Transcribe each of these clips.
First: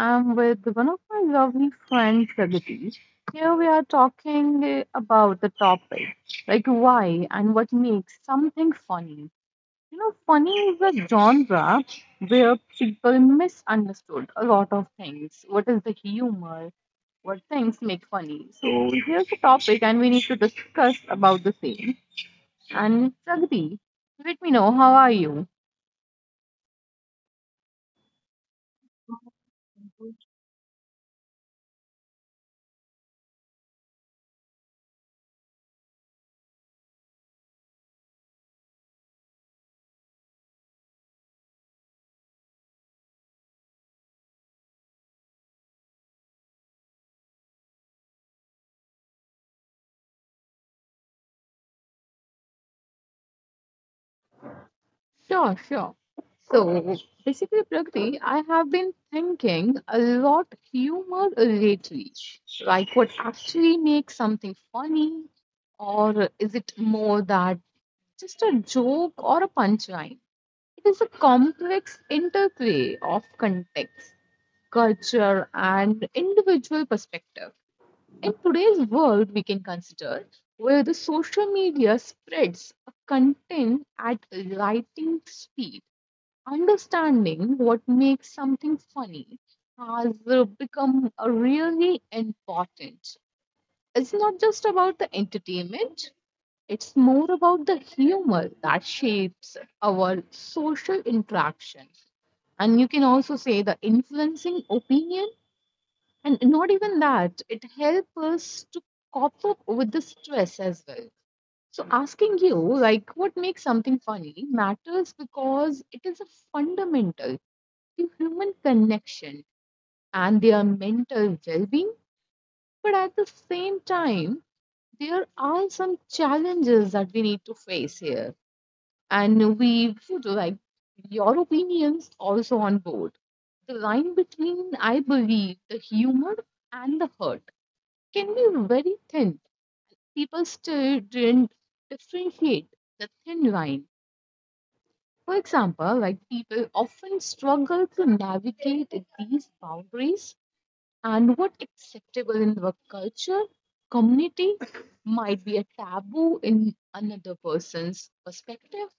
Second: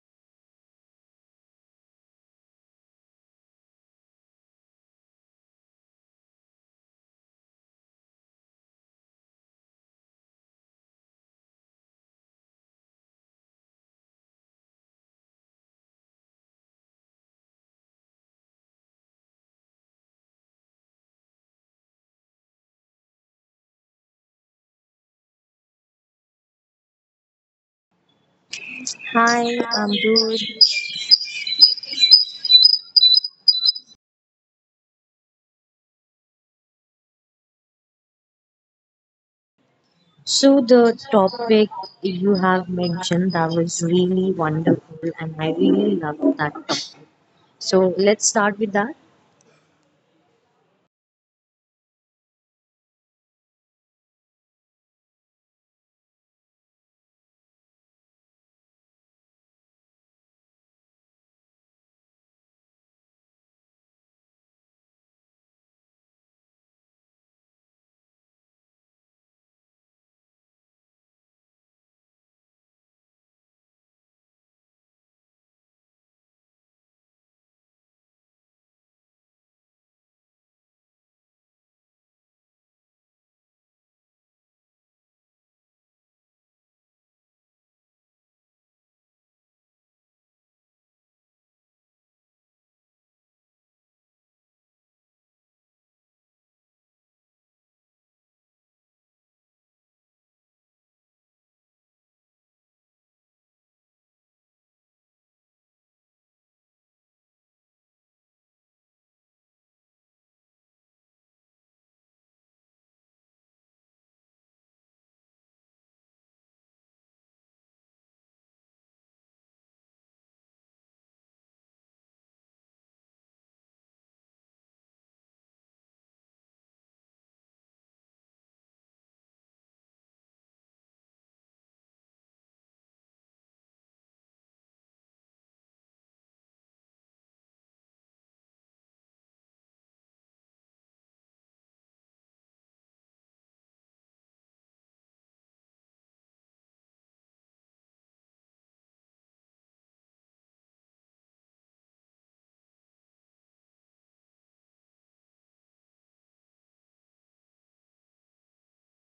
I'm with one of my lovely friends, Pragati. Here we are talking about the topic like why and what makes something funny. You know, funny is a genre where people misunderstood a lot of things. What is the humor? What things make funny? So here's the topic, and we need to discuss about the same. And Pragati, let me know how are you? Hi, I'm good. So the topic you have mentioned that was really wonderful and I really love that topic. So let's start with that. Sure, sure. So basically, Pragati, I have been thinking a lot humor lately. Like what actually makes something funny, or is it more that just a joke or a punchline? It is a complex interplay of context, culture, and individual perspective. In today's world, we can consider where the social media spreads content at lightning speed understanding what makes something funny has become a really important. It's not just about the entertainment, it's more about the humor that shapes our social interaction. And you can also say the influencing opinion, and not even that, it helps us to cope up with the stress as well. So, asking you, like, what makes something funny matters because it is a fundamental to human connection and their mental well being. But at the same time, there are some challenges that we need to face here. And we would like your opinions also on board. The line between, I believe, the humor and the hurt can be very thin. People still didn't differentiate the thin line. For example, like people often struggle to navigate these boundaries and what's acceptable in our culture, community might be a taboo in another person's perspective.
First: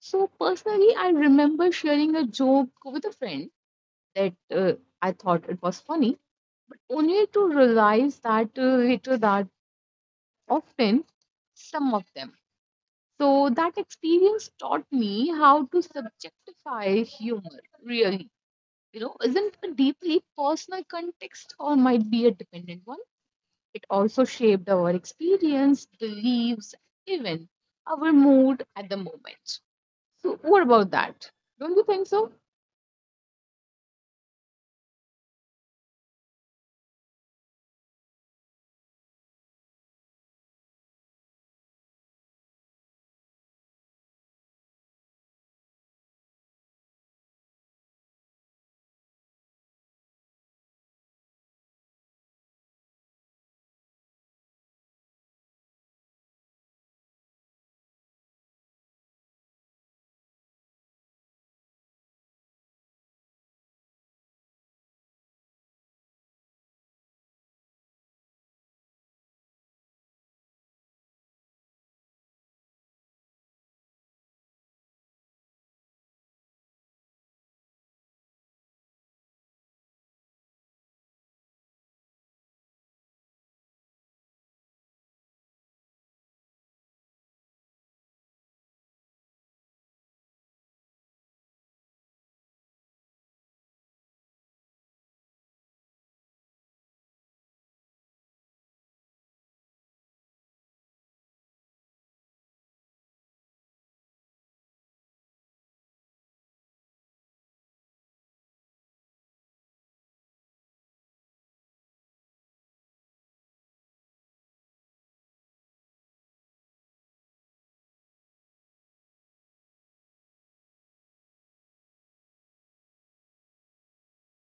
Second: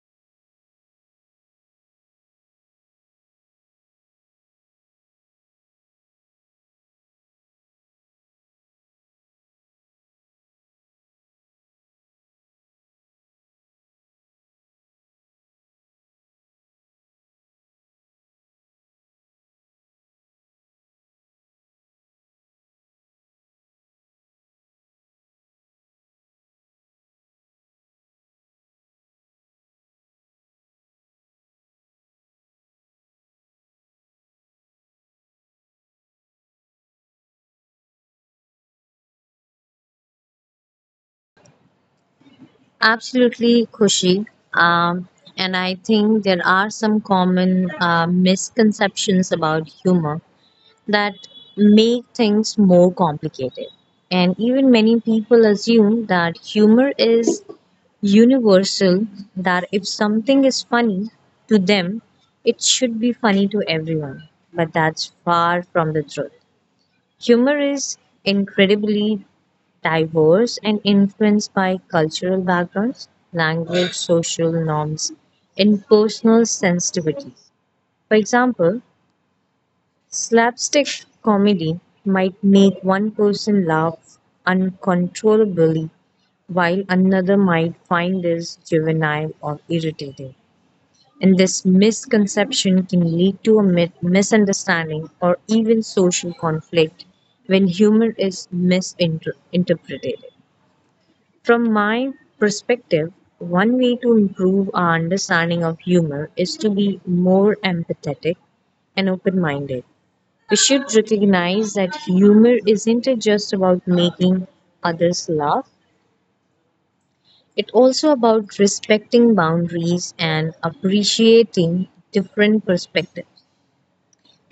So, personally, I remember sharing a joke with a friend that I thought it was funny, only to realize that later that often some of them. So, that experience taught me how to subjectify humor, really. You know, isn't a deeply personal context or might be a dependent one. It also shaped our experience, beliefs, even our mood at the moment. So, what about that? Don't you think so? Absolutely, Kushi. Um, and I think there are some common misconceptions about humor that make things more complicated. And even many people assume that humor is universal, that if something is funny to them, it should be funny to everyone. But that's far from the truth. Humor is incredibly diverse and influenced by cultural backgrounds, language, social norms, and personal sensitivities. For example, Slapstick comedy might make one person laugh uncontrollably, while another might find this juvenile or irritating. And this misconception can lead to a misunderstanding or even social conflict when humor is misinterpreted. From my perspective, one way to improve our understanding of humor is to be more empathetic and open minded. We should recognize that humor isn't just about making others laugh, it's also about respecting boundaries and appreciating different perspectives,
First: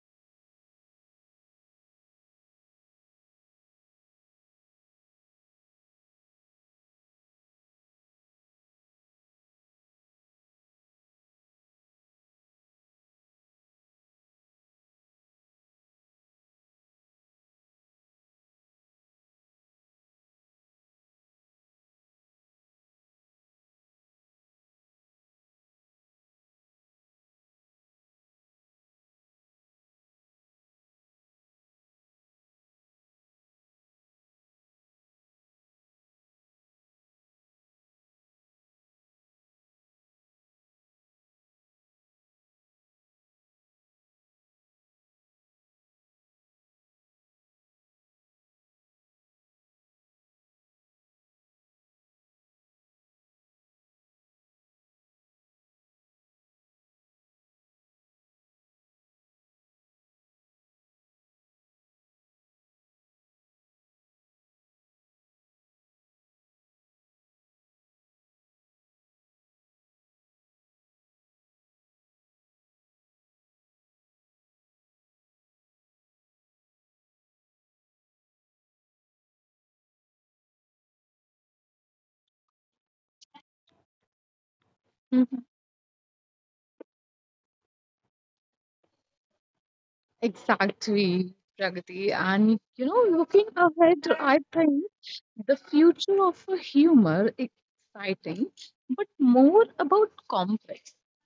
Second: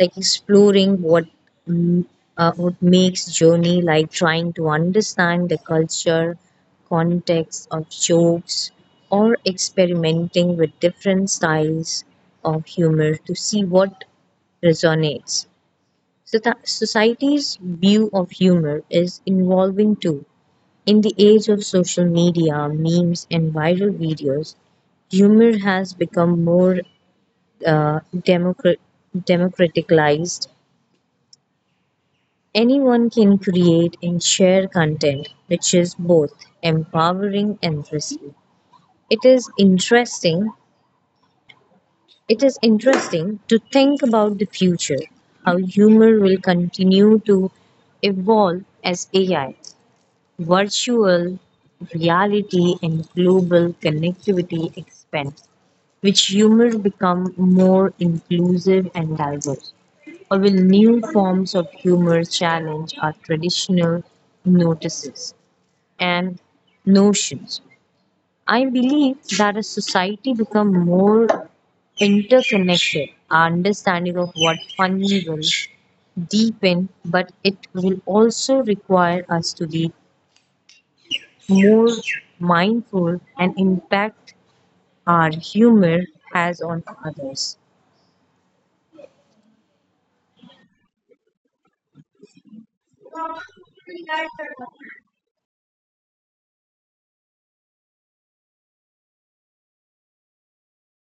like exploring what mm, what makes journey like trying to understand the culture, context of jokes, or experimenting with different styles of humor to see what resonates. Society's view of humor is evolving too. In the age of social media, memes, and viral videos, humor has become more uh, democra- democratized. Anyone can create and share content, which is both empowering and risky. It is interesting. It is interesting to think about the future, how humor will continue to evolve as AI Virtual reality and global connectivity expand, which humor become more inclusive and diverse. Or will new forms of humor challenge our traditional notices and notions? I believe that as society become more interconnected, our understanding of what funny will deepen, but it will also require us to be more mindful and impact our Mhm. humor has on others. Exactly, Pragati. And you know, looking ahead, I think the future of a humor is exciting, but more about complex.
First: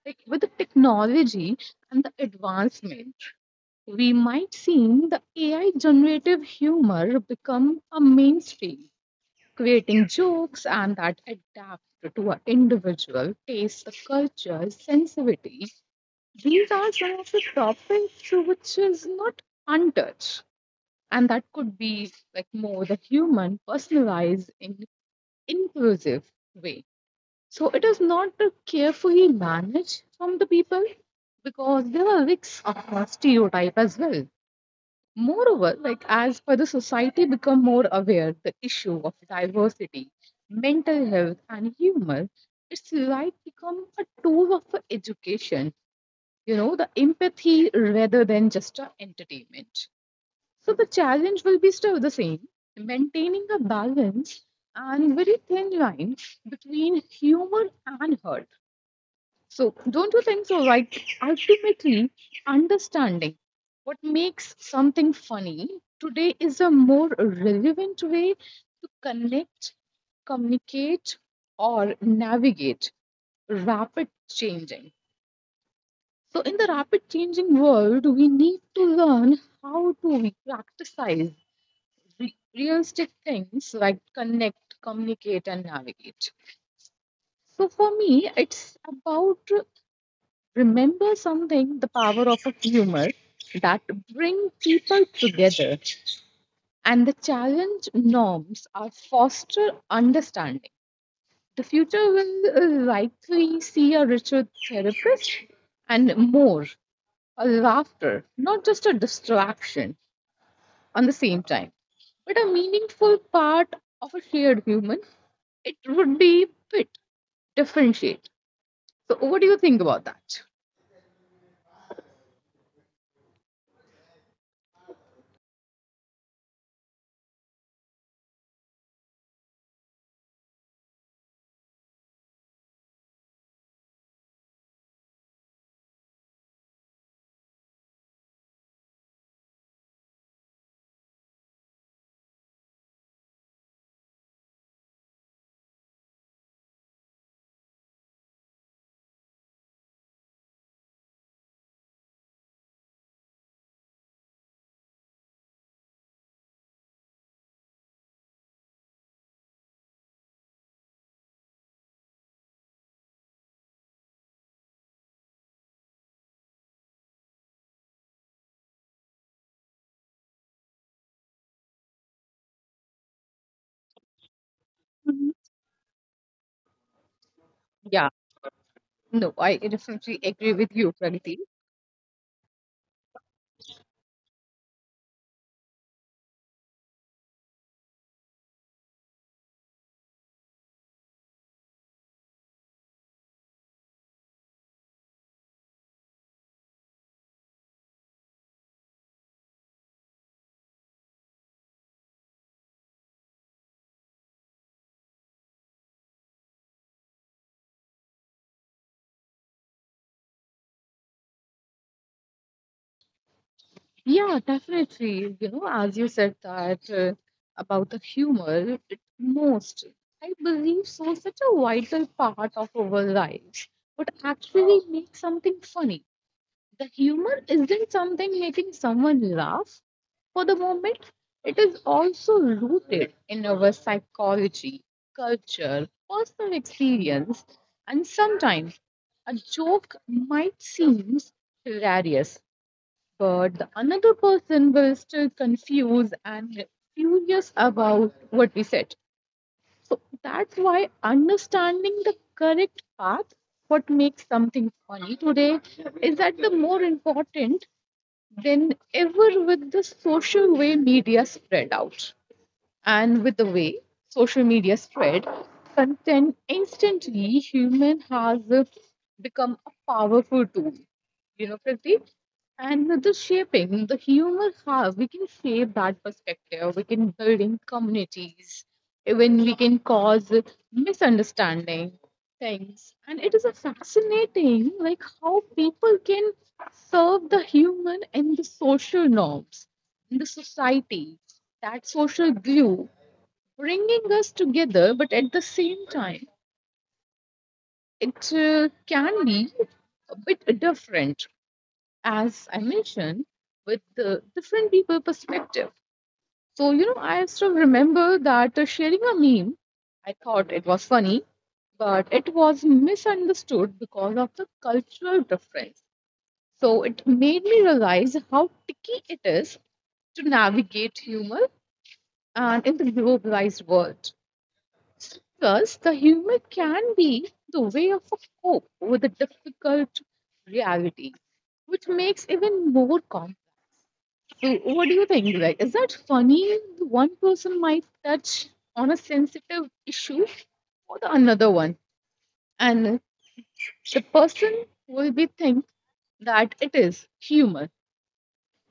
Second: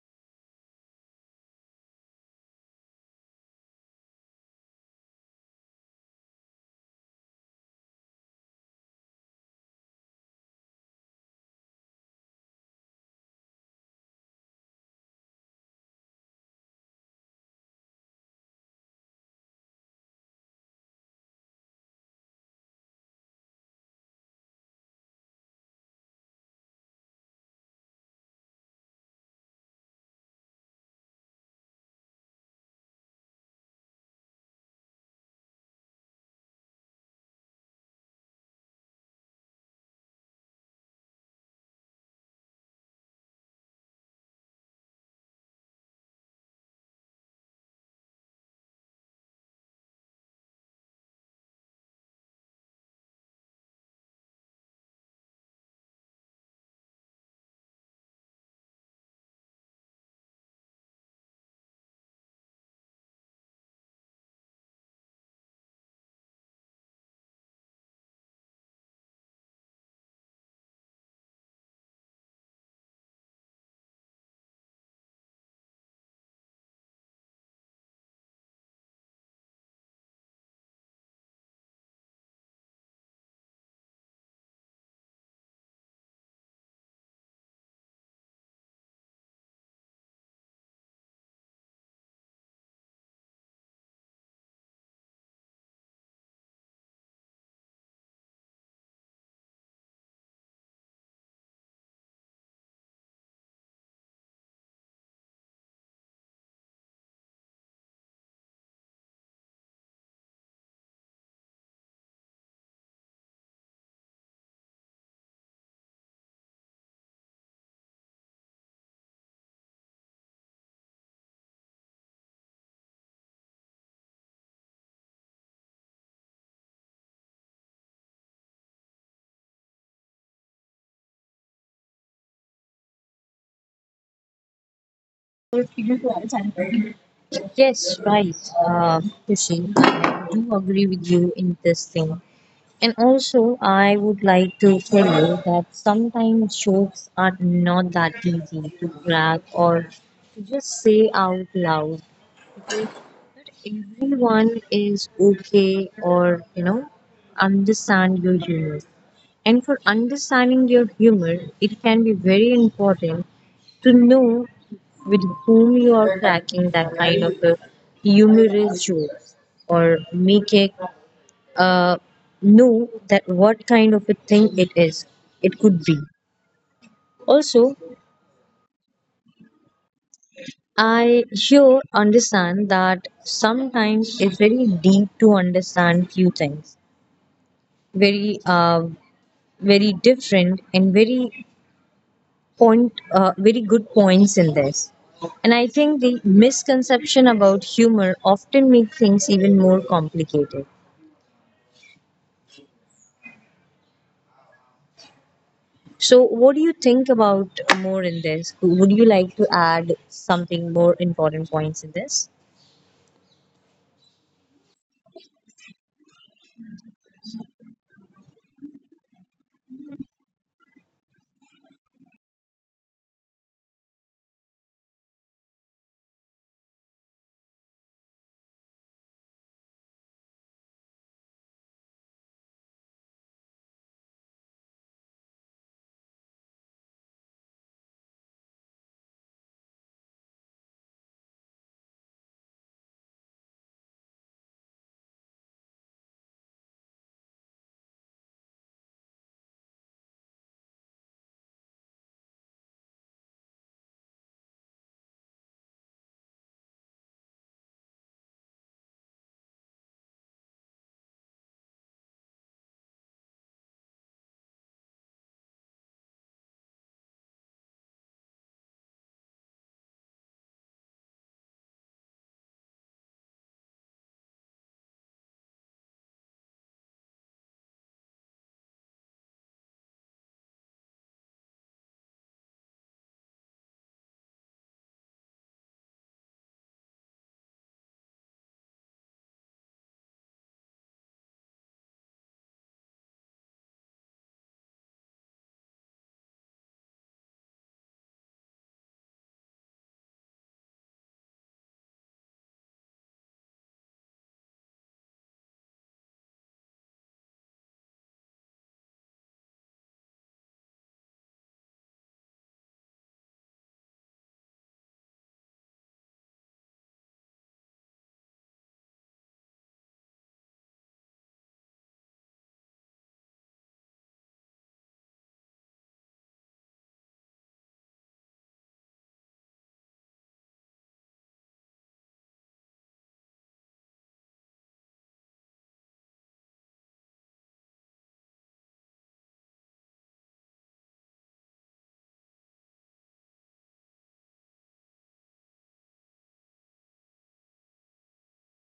Like with the technology and the advancement, we might see the AI generative humor become a mainstream creating jokes and that adapt to our individual taste, the culture, sensitivity. These are some of the topics which is not untouched, and that could be like more the human, personalized, in inclusive way. So it is not a carefully managed from the people because there are risks of stereotype as well. Moreover, like as per the society become more aware the issue of diversity, mental health and humor, it's like become a tool of education, you know, the empathy rather than just a entertainment. So the challenge will be still the same, maintaining a balance and very thin line between humor and hurt so, don't you think so? Like, ultimately, understanding what makes something funny today is a more relevant way to connect, communicate, or navigate rapid changing. So, in the rapid changing world, we need to learn how to practice realistic things like connect, communicate, and navigate. So, for me, it's about Remember something the power of a humor that bring people together and the challenge norms are foster understanding. The future will likely see a richer therapist and more a laughter, not just a distraction on the same time, but a meaningful part of a shared human. It would be a bit differentiate. So, what do you think about that? Yes, right, uh, Kushi. I do agree with you in this thing. And also, I would like to tell you that sometimes jokes are not that easy to crack or to just say out loud. Everyone is okay or, you know, understand your humor. And for understanding your humor, it can be very important to know with whom you are cracking that kind of a humorous joke or make it uh, know that what kind of a thing it Mhm. is, it could be also. Yeah, no, I definitely agree with you, Pragati. I sure understand that sometimes it's very deep to understand few things very very different and very point very good points in this. And I think the misconception about humor often make things even more complicated. So what do you think about more in this? Would you like to add something more important points in this? Yeah, definitely. You know, as you said that about the humor, it most, I believe so, such a vital part of our lives. But actually makes something funny. The humor isn't something making someone laugh for the moment. It is also rooted in our psychology, culture, personal experience, and sometimes a joke might seem hilarious but the another person will still confuse and furious about what we said. So that's why understanding the correct path, what makes something funny today, is that the more important than ever with the social way media spread out. And with the way social media spread, content instantly human has become a powerful tool. You know, Priti? And with the shaping, the humor has, we can shape that perspective. We can build in communities, even we can cause misunderstanding things. And it is a fascinating, like how people can serve the human and the social norms in the society. That social glue bringing us together, but at the same time, it can be a bit different as I mentioned, with the different people perspective. So, you know, I still remember that sharing a meme, I thought it was funny, but it was misunderstood because of the cultural difference. So it made me realize how tricky it is to navigate humor and in the globalized world. Plus, the humor can be the way of a cope with a difficult reality, which makes even more complex. So what do you think, Greg? Is that funny? One person might touch on a sensitive issue for the another one, and the person will be think that it is humor.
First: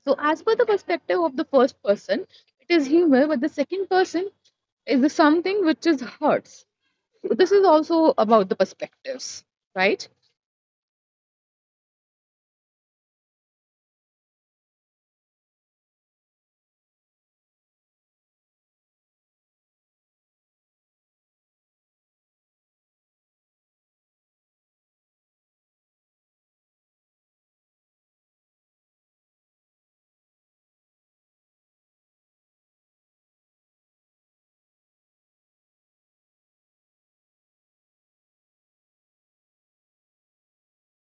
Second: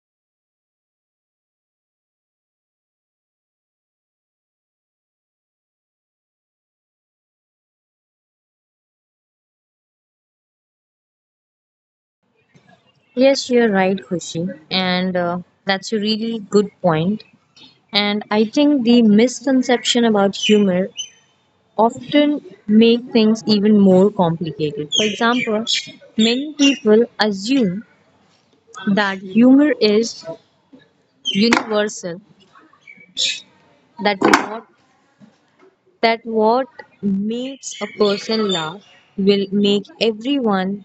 So as per the perspective of the first person, it is humor, but the second person is something which is hurts. So this is also about the perspectives, right? Yes, you're right, Khushi. And that's a really good point. And I think the misconception about humor often make things even more complicated. For example, many people assume that humor is universal, that what that what makes a person laugh will make everyone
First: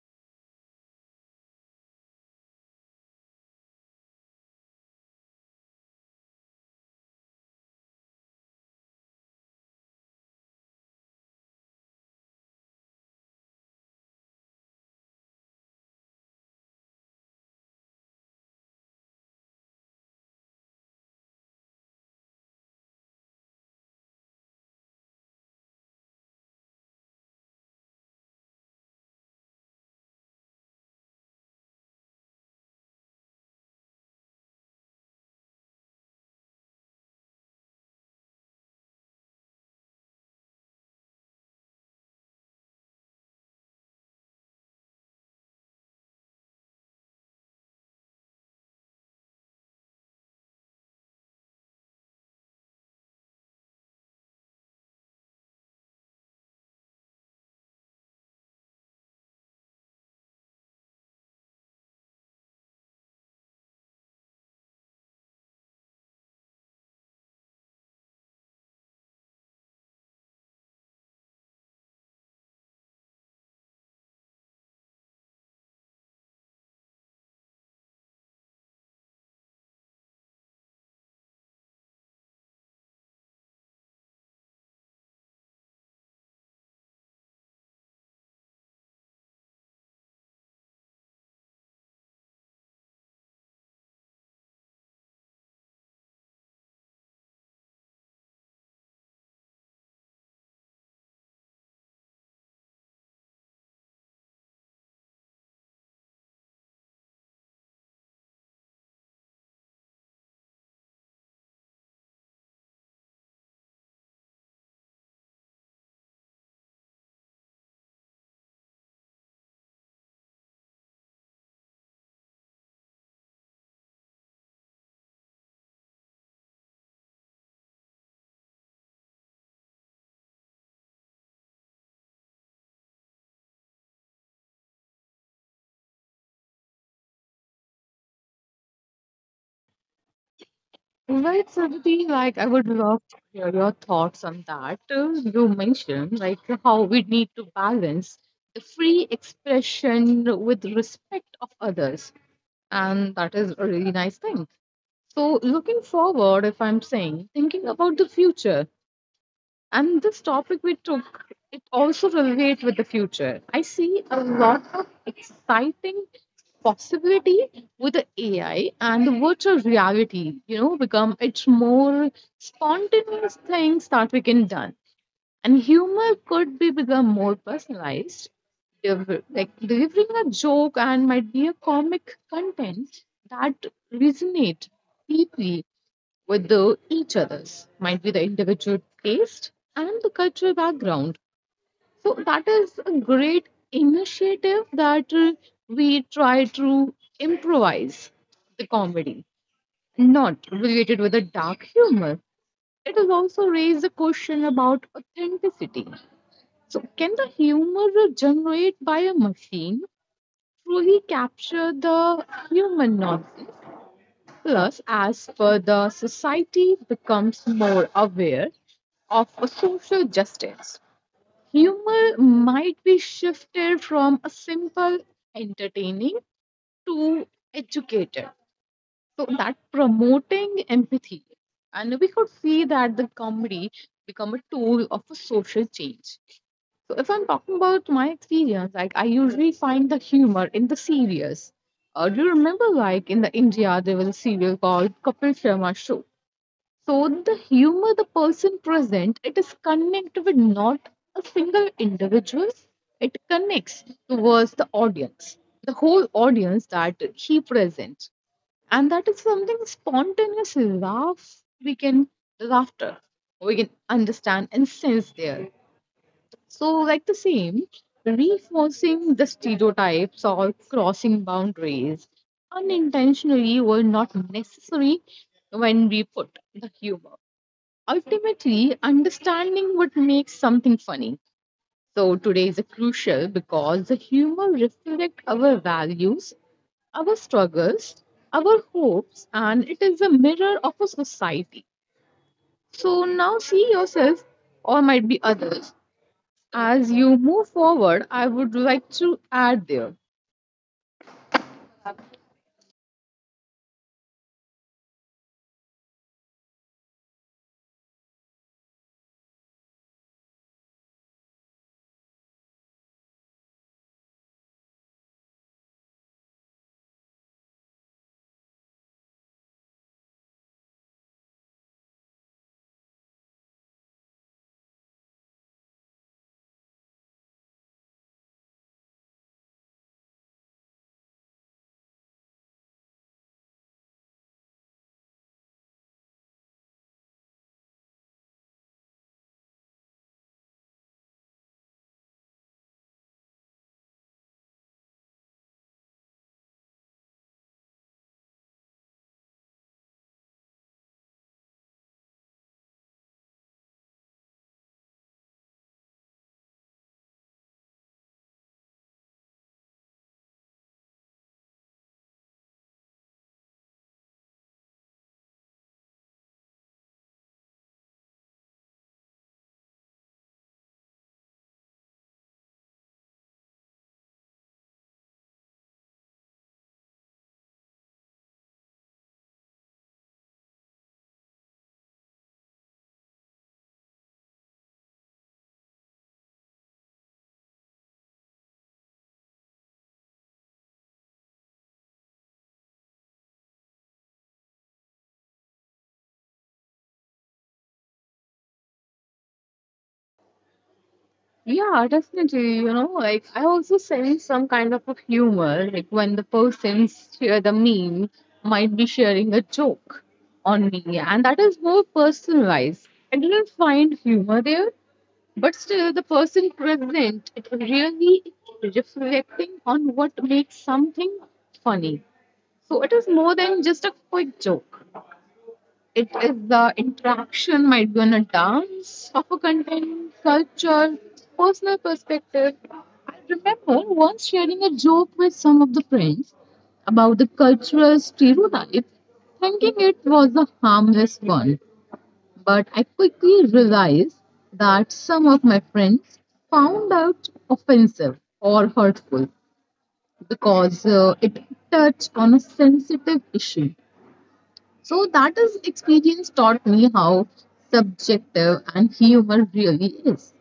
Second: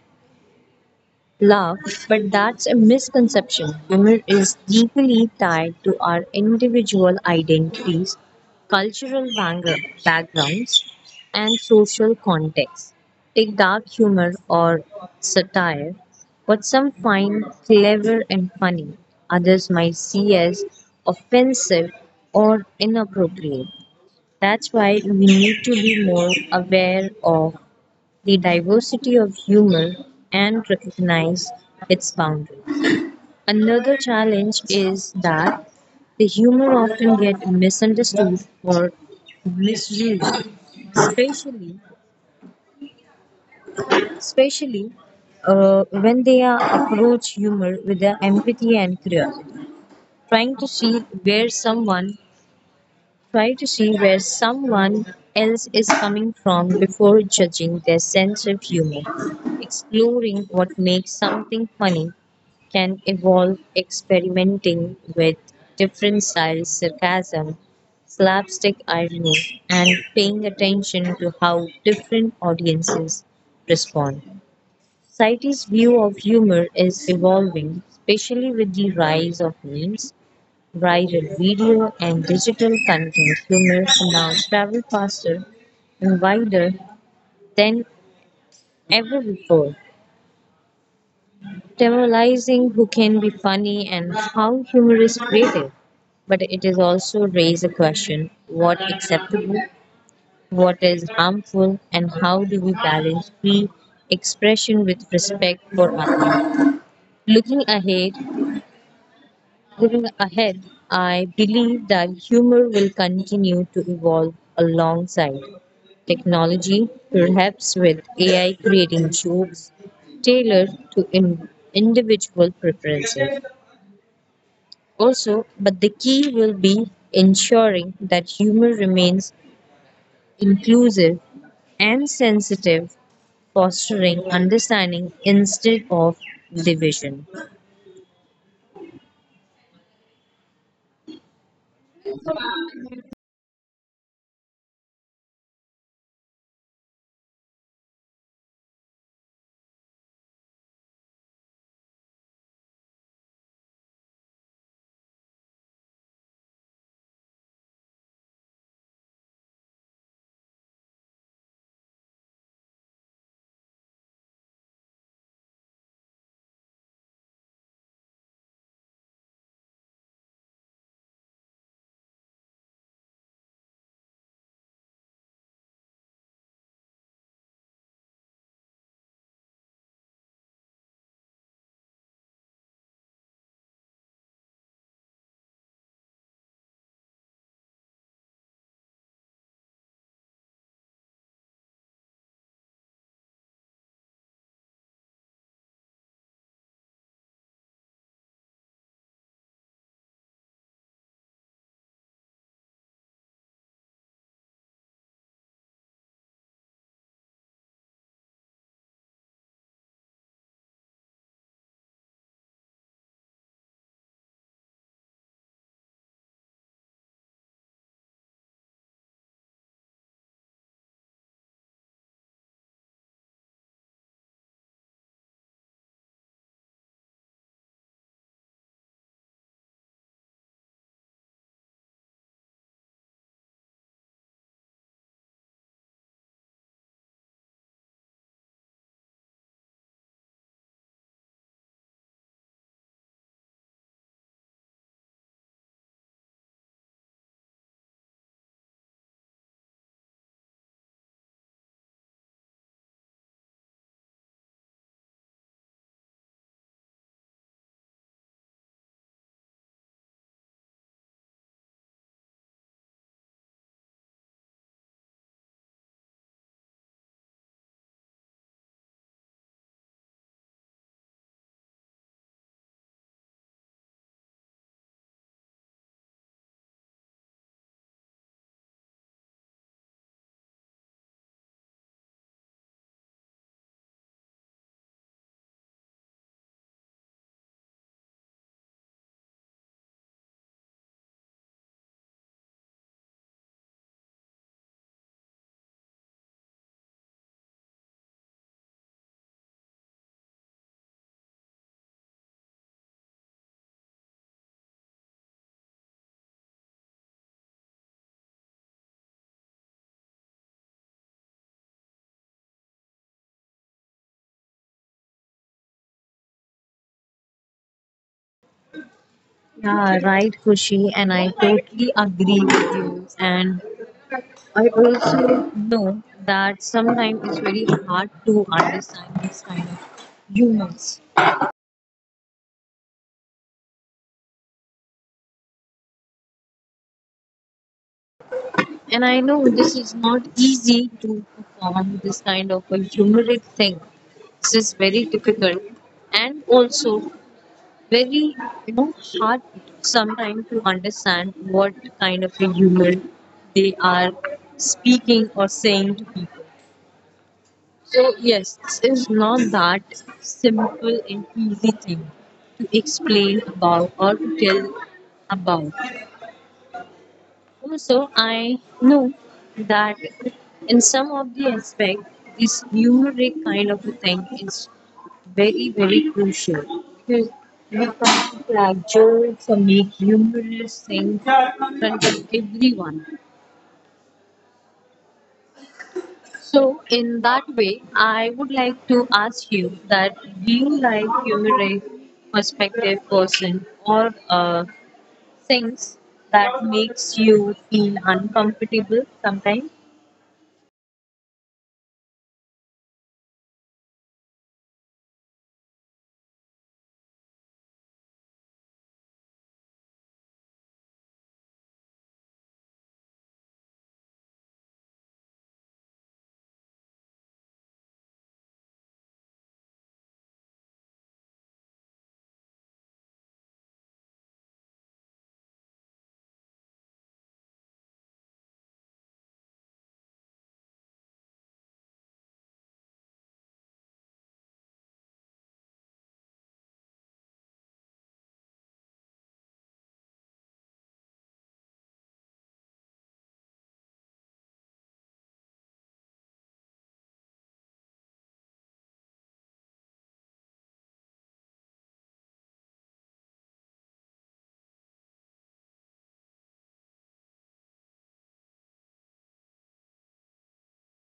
Love, but that's a misconception. Humor is deeply tied to our individual identities, cultural bang- backgrounds, and social contexts. Take dark humor or satire, what some find clever and funny, others might see as offensive or inappropriate. That's why we need to be more aware of the diversity of humor and recognize its boundaries. Another challenge is that the humor often get misunderstood or misused, especially especially when they are approach humor with the empathy and curiosity, trying to see where someone try to see where someone else is coming from before judging their sense of humor, exploring what makes something funny can evolve experimenting with different styles, sarcasm, slapstick irony, and paying attention to how different audiences respond. Society's view of humor is evolving, especially with the rise of memes, viral video, and digital content. Humor now travel faster and wider than ever before. Demoralizing who can be funny and how humor is creative. But it is also raise a question what acceptable, what is harmful, and how do we balance free expression with respect for others. Looking ahead, Looking ahead, I believe that humor will continue to evolve alongside technology, perhaps with AI creating jokes tailored to individual preferences. Also, but the key will be ensuring that humor remains inclusive and sensitive, fostering understanding instead of division. Well, Sarvati, like I would love to hear your thoughts on that. You mentioned like how we need to balance the free expression with respect of others, and that is a really nice thing. So, looking forward, if I'm saying, thinking about the future, and this topic we took, it also relate with the future. I see a lot of exciting possibility with the AI and the virtual reality, you know, become it's more spontaneous things that we can done. And humor could be become more personalized, like delivering a joke and might be a comic content that resonate deeply with the each other's might be the individual taste and the cultural background so that is a great initiative that we try to improvise the comedy not related with a dark humor it has also raised a question about authenticity so can the humor generated by a machine truly capture the human nonsense plus as per the society becomes more aware of social justice. Humor might be shifted from a simple entertaining to educated, so that promoting empathy. And we could see that the comedy become a tool of a social change. So if I'm talking about my experience, like I usually find the humor in the serious. Do you remember, like in the India, there was a serial called Kapil Sharma Show? So the humor the person present, it is connected with not a single individual. It connects towards the audience, the whole audience that he presents. And that is something spontaneous laugh we can laughter. We can understand and sense there. So like the same, reinforcing the stereotypes or crossing boundaries unintentionally were not necessary when we put the humor. Ultimately, understanding what makes something funny. So today is crucial because the humor reflects our values, our struggles, our hopes, and it is a mirror of a society. So now see yourself or might be others. As you move forward, I would like to add there. Yeah, right, Kushi, and I totally agree with you. And I also know that sometimes it's very hard to understand this kind of humors. And I know this is not easy to perform this kind of a humorous thing. This is very difficult and also very, you know, hard sometimes to understand what kind of a humor they are speaking or saying to people. So yes, this is not that simple and easy thing to explain about or to tell about. Also, I know that in some of the aspect, this numeric kind of a thing is very, very crucial because we can't crack jokes or make humorous things in front of everyone. So, in that way, I would like to ask you that do you like humorous perspective person or things that makes you feel uncomfortable sometimes? Yeah, definitely. You know, like I also sense some kind of a humor, like when the person share the meme might be sharing a joke on me, and that is more personalized. I didn't find humor there, but still, the person present it really reflecting on what makes something funny. So it is more than just a quick joke. It is the interaction might be on a dance, of a content, culture, personal perspective. I remember once sharing a joke with some of the friends about the cultural stereotype, thinking it was a harmless one. But I quickly realized that some of my friends found out offensive or hurtful because it touched on a sensitive issue so that is experience taught me how subjective and humor really is.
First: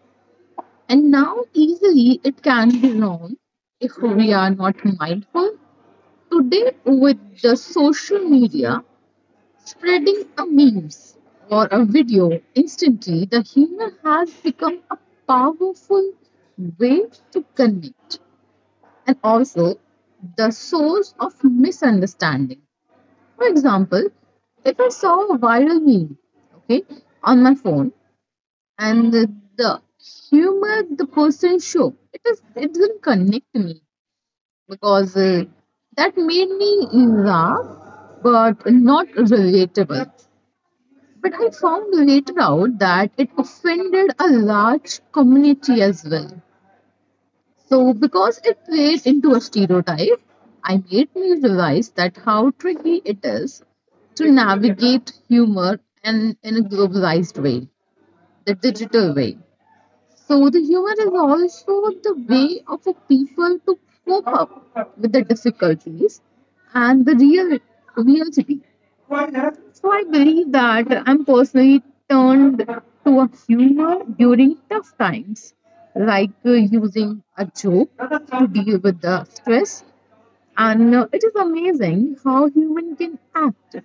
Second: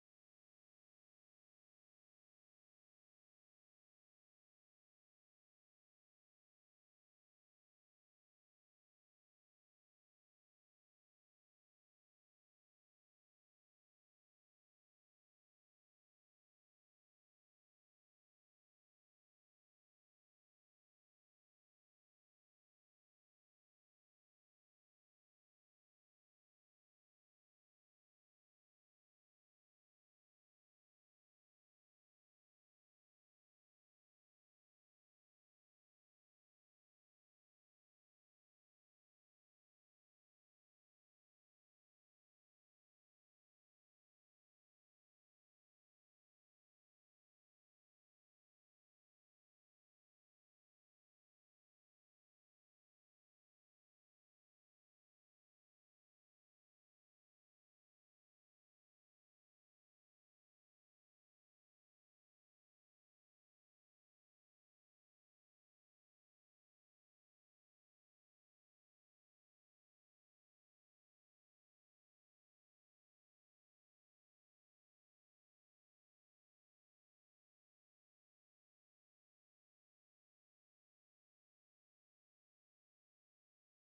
And now easily it can be wrong if we are not mindful. Today with the social media spreading a memes or a video instantly, the humor has become a powerful way to connect and also the source of misunderstanding. For example, if I saw a viral meme, okay, on my phone, and the humor the person show its it is it didn't connect me because that made me laugh, but not relatable. But I found later out that it offended a large community as well. So, because it plays into a stereotype, I made me realize that how tricky it is to navigate humor and in a globalized way, the digital way. So the humor is also the way of a people to cope up with the difficulties and the real reality. So I believe that I'm personally turned to a humor during tough times, like using a joke to deal with the stress. And It is amazing how human can act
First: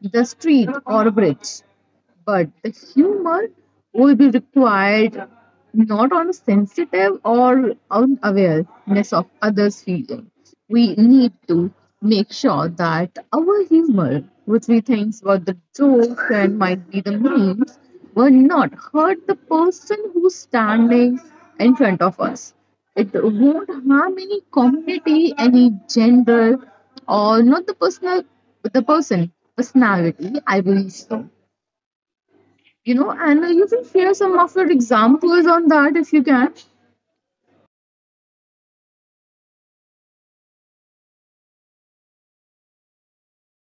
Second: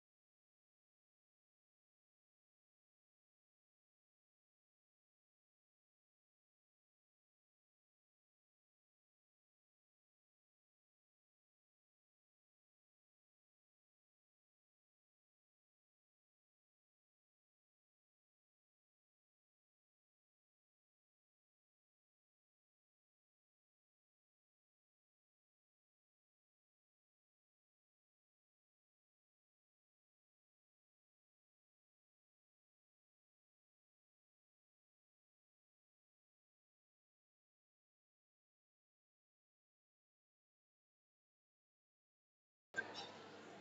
the street or a bridge, but the humor will be required not on sensitive or unawareness of others' feelings. We need to make sure that our humor, which we think were the jokes and might be the memes, will not hurt the person who's standing in front of us. It won't harm any community, any gender, or not the personal the person personality, I believe so. And you can share some of your examples on that if you can.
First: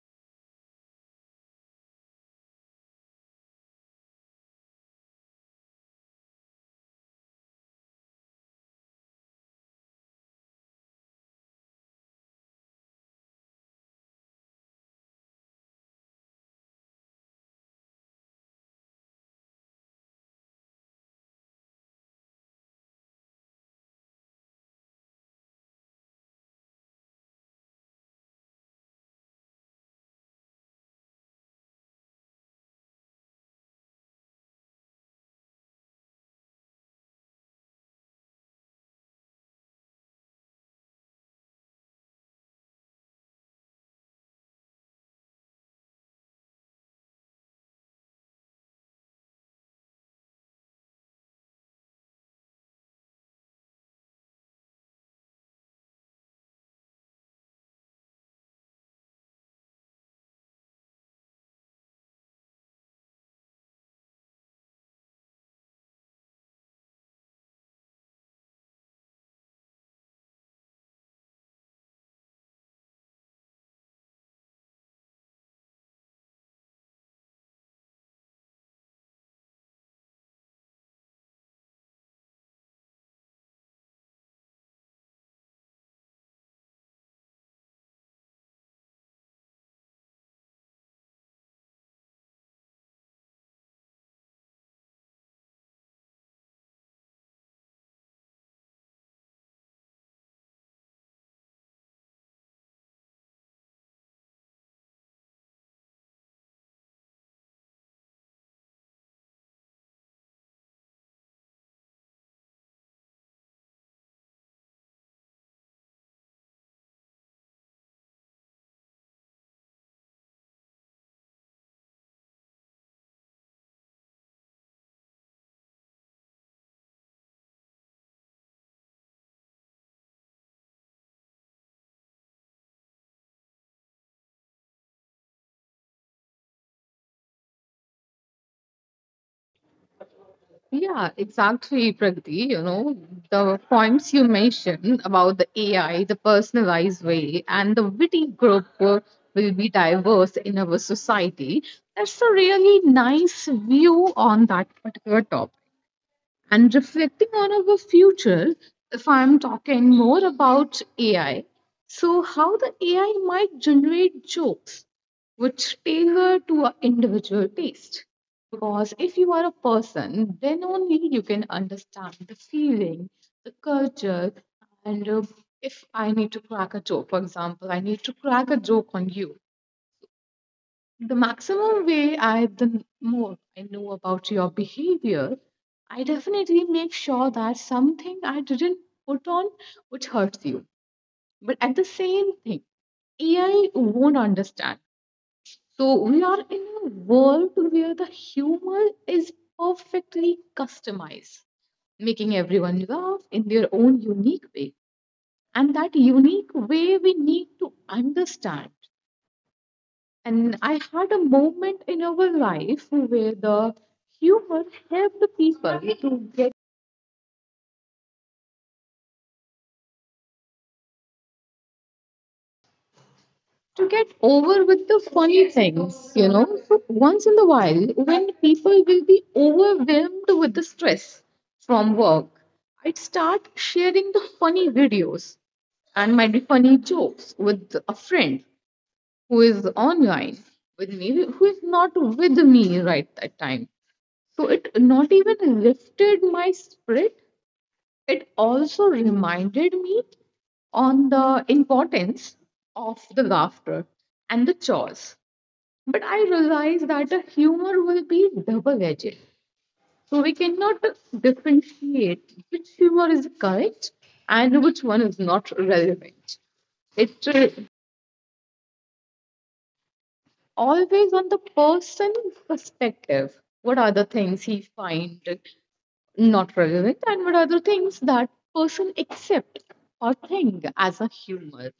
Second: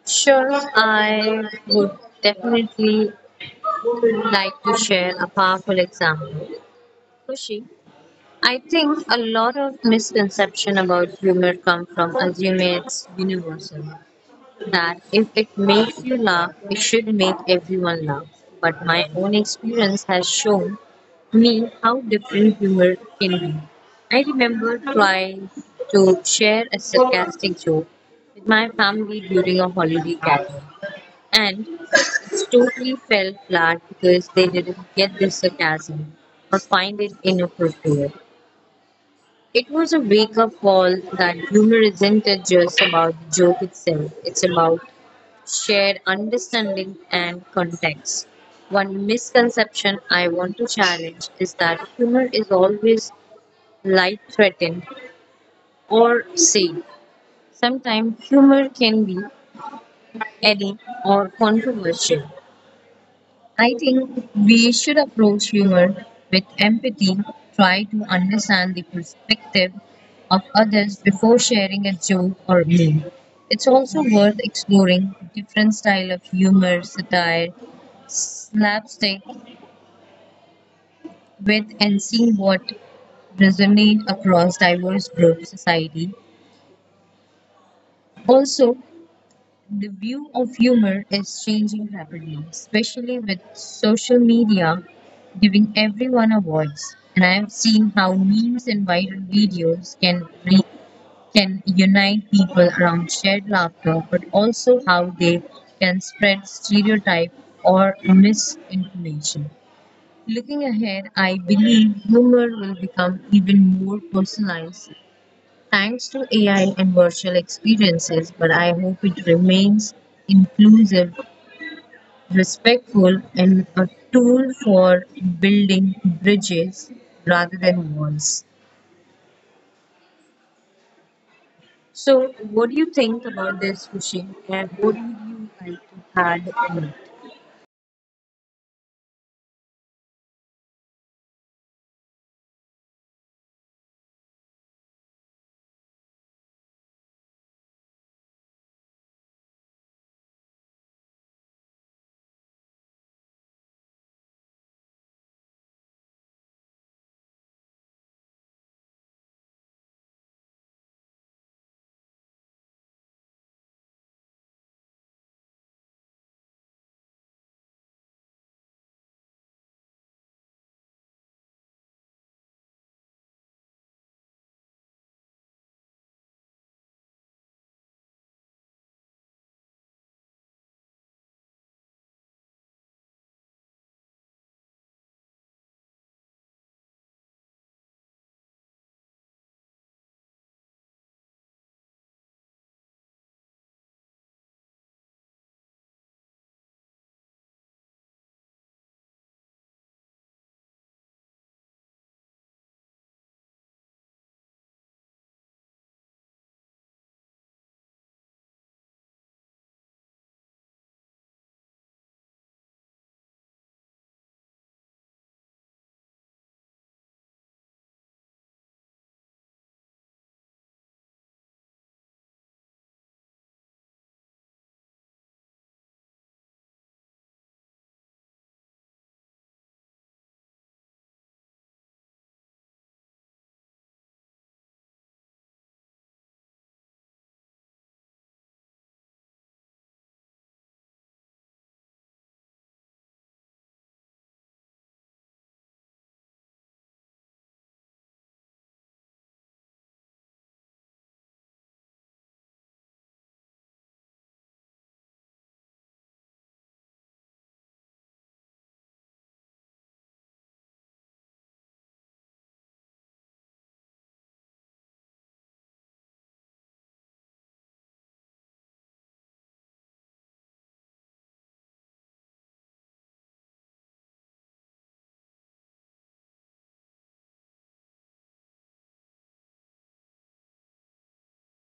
Sure, I would definitely like to share a powerful example. Kushi, I think a lot of misconception about humor come from assuming it's universal. That if it makes you laugh, it should make everyone laugh. But my own experience has shown me how different humor can be. I remember trying to share a sarcastic joke with my family during a holiday gathering, and Story fell flat because they didn't get the sarcasm or find it inappropriate. It was a wake up call that humor isn't just about the joke itself, it's about shared understanding and context. One misconception I want to challenge is that humor is always light threatened or safe. Sometimes humor can be edgy or controversial. I think we should approach humor with empathy, try to understand the perspective of others before sharing a joke or meme. It's also worth exploring different style of humor, satire, slapstick with and seeing what resonate across diverse groups society. Also, the view of humor is changing rapidly, especially with social media giving everyone a voice. And I have seen how memes and viral videos can unite people around shared laughter, but also how they can spread stereotype or misinformation. Looking ahead, I believe humor will become even more personalized thanks to AI and virtual experiences, but I hope it remains inclusive, respectful, and a tool for building bridges rather than walls. So, what do you think about this, Rishi? And what would you like to add in it? Yeah, exactly, Pragati. You know, the points you mentioned about the AI, the personalized way, and the witty group will be diverse in our society. That's a really nice view on that particular topic. And reflecting on our future, if I'm talking more about AI, so how the AI might generate jokes which tailor to our individual taste. Because if you are a person, then only you can understand the feeling, the culture, and if I need to crack a joke, for example, I need to crack a joke on you. The more I know about your behavior, I definitely make sure that something I didn't put on which hurts you. But at the same thing, AI won't understand. So we are in a world where the humor is perfectly customized, making everyone laugh in their own unique way. And that unique way we need to understand. And I had a moment in our life where the humor helped people to get over with the funny things, you know. So once in a while, when people will be overwhelmed with the stress from work, I'd start sharing the funny videos and might be funny jokes with a friend who is online with me, who is not with me right that time. So it not even lifted my spirit. It also reminded me on the importance of the laughter and the chores. But I realized that the humor will be double edged. So we cannot differentiate which humor is correct and which one is not relevant. It's always on the person perspective. What are the things he finds not relevant and what are the things that person accept or think as a humor?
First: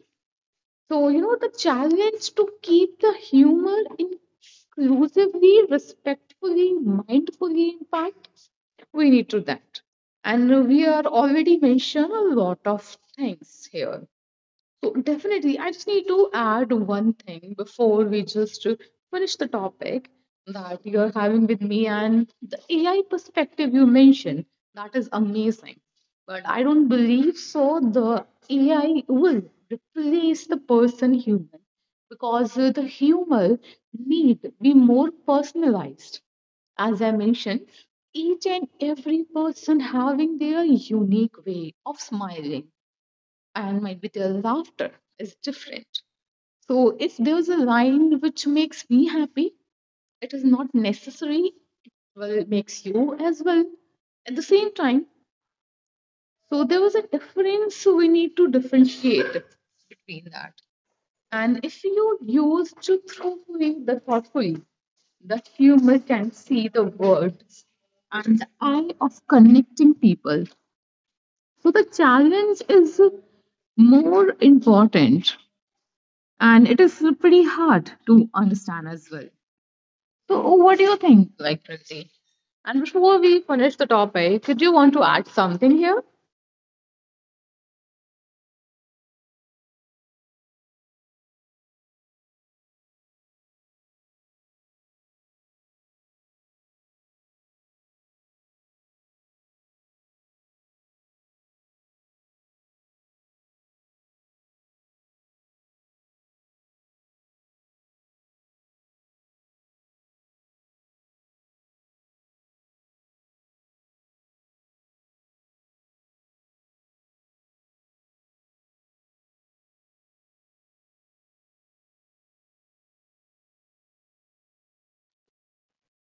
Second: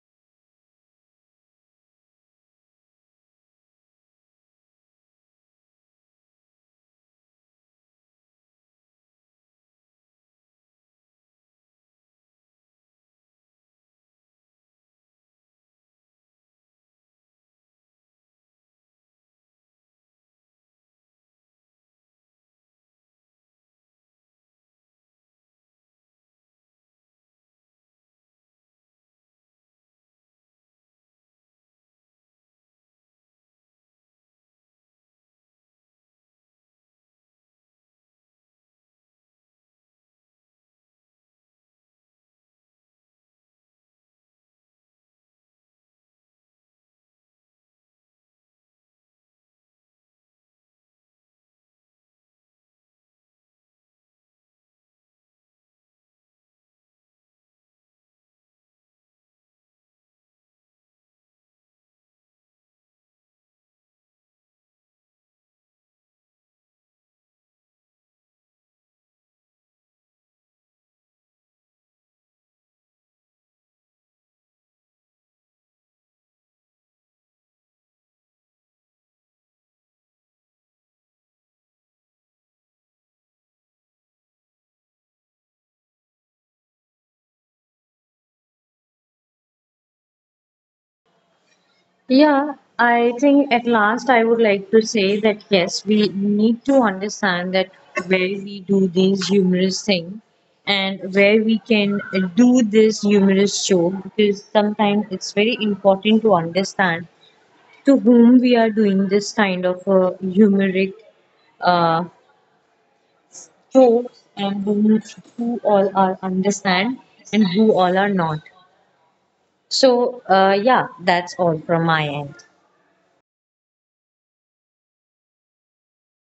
So, you know, the challenge to keep the humor inclusively, respectfully, mindfully, in fact, we need to that. And we are already mentioned a lot of things here. So definitely, I just need to add one thing before we just finish the topic that you're having with me and the AI perspective you mentioned. That is amazing. But I don't believe so. The AI will replace the person human because the humor need be more personalized. As I mentioned, each and every person having their unique way of smiling and might be their laughter is different. So if there's a line which makes me happy, it is not necessary, well, it makes you as well at the same time. So there was a difference, so we need to differentiate between that. And if you use to throw away the thoughtfully, the humor can see the world and the eye of connecting people. So the challenge is more important and it is pretty hard to understand as well. So, what do you think, like Priti? And before we finish the topic, did you want to add something here? Yeah, I think at last I would like to say that yes, we need to understand that where we do these humorous things and where we can do this humorous show because sometimes it's very important to understand to whom we are doing this kind of humoric uh, jokes and who all are understand and who all are not. So yeah, that's all from my end.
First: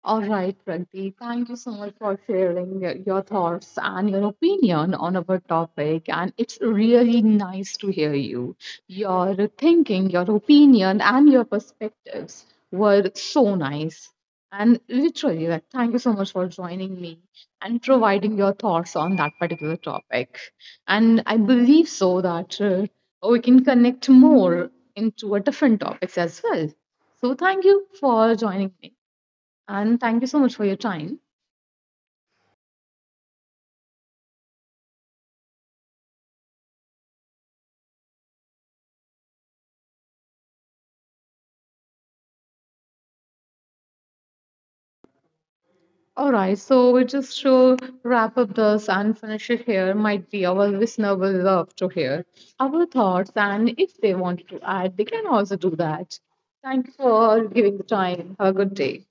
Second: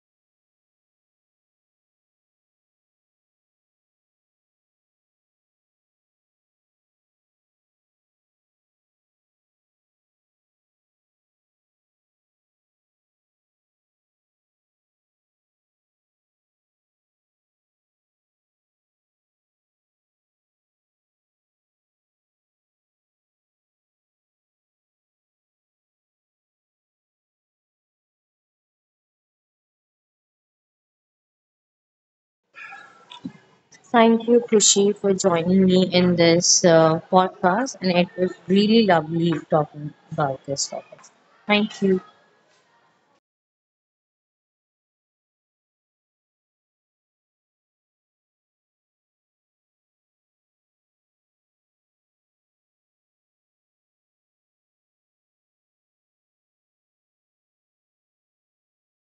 All right, Pragati, thank you so much for sharing your thoughts and your opinion on our topic. And it's really nice to hear you. Your thinking, your opinion, and your perspectives were so nice. And literally, like, thank you so much for joining me and providing your thoughts on that particular topic. And I believe so that we can connect more into a different topics as well. So thank you for joining me. And thank you so much for your time. Thank you, Krushi, for joining me in this podcast. And it was really lovely talking about this topic. Thank you. All right, so we just to wrap up this and finish it here, might be our listener will love to hear our thoughts, and if they want to add, they can also do that. Thank you for giving the time. Have a good day.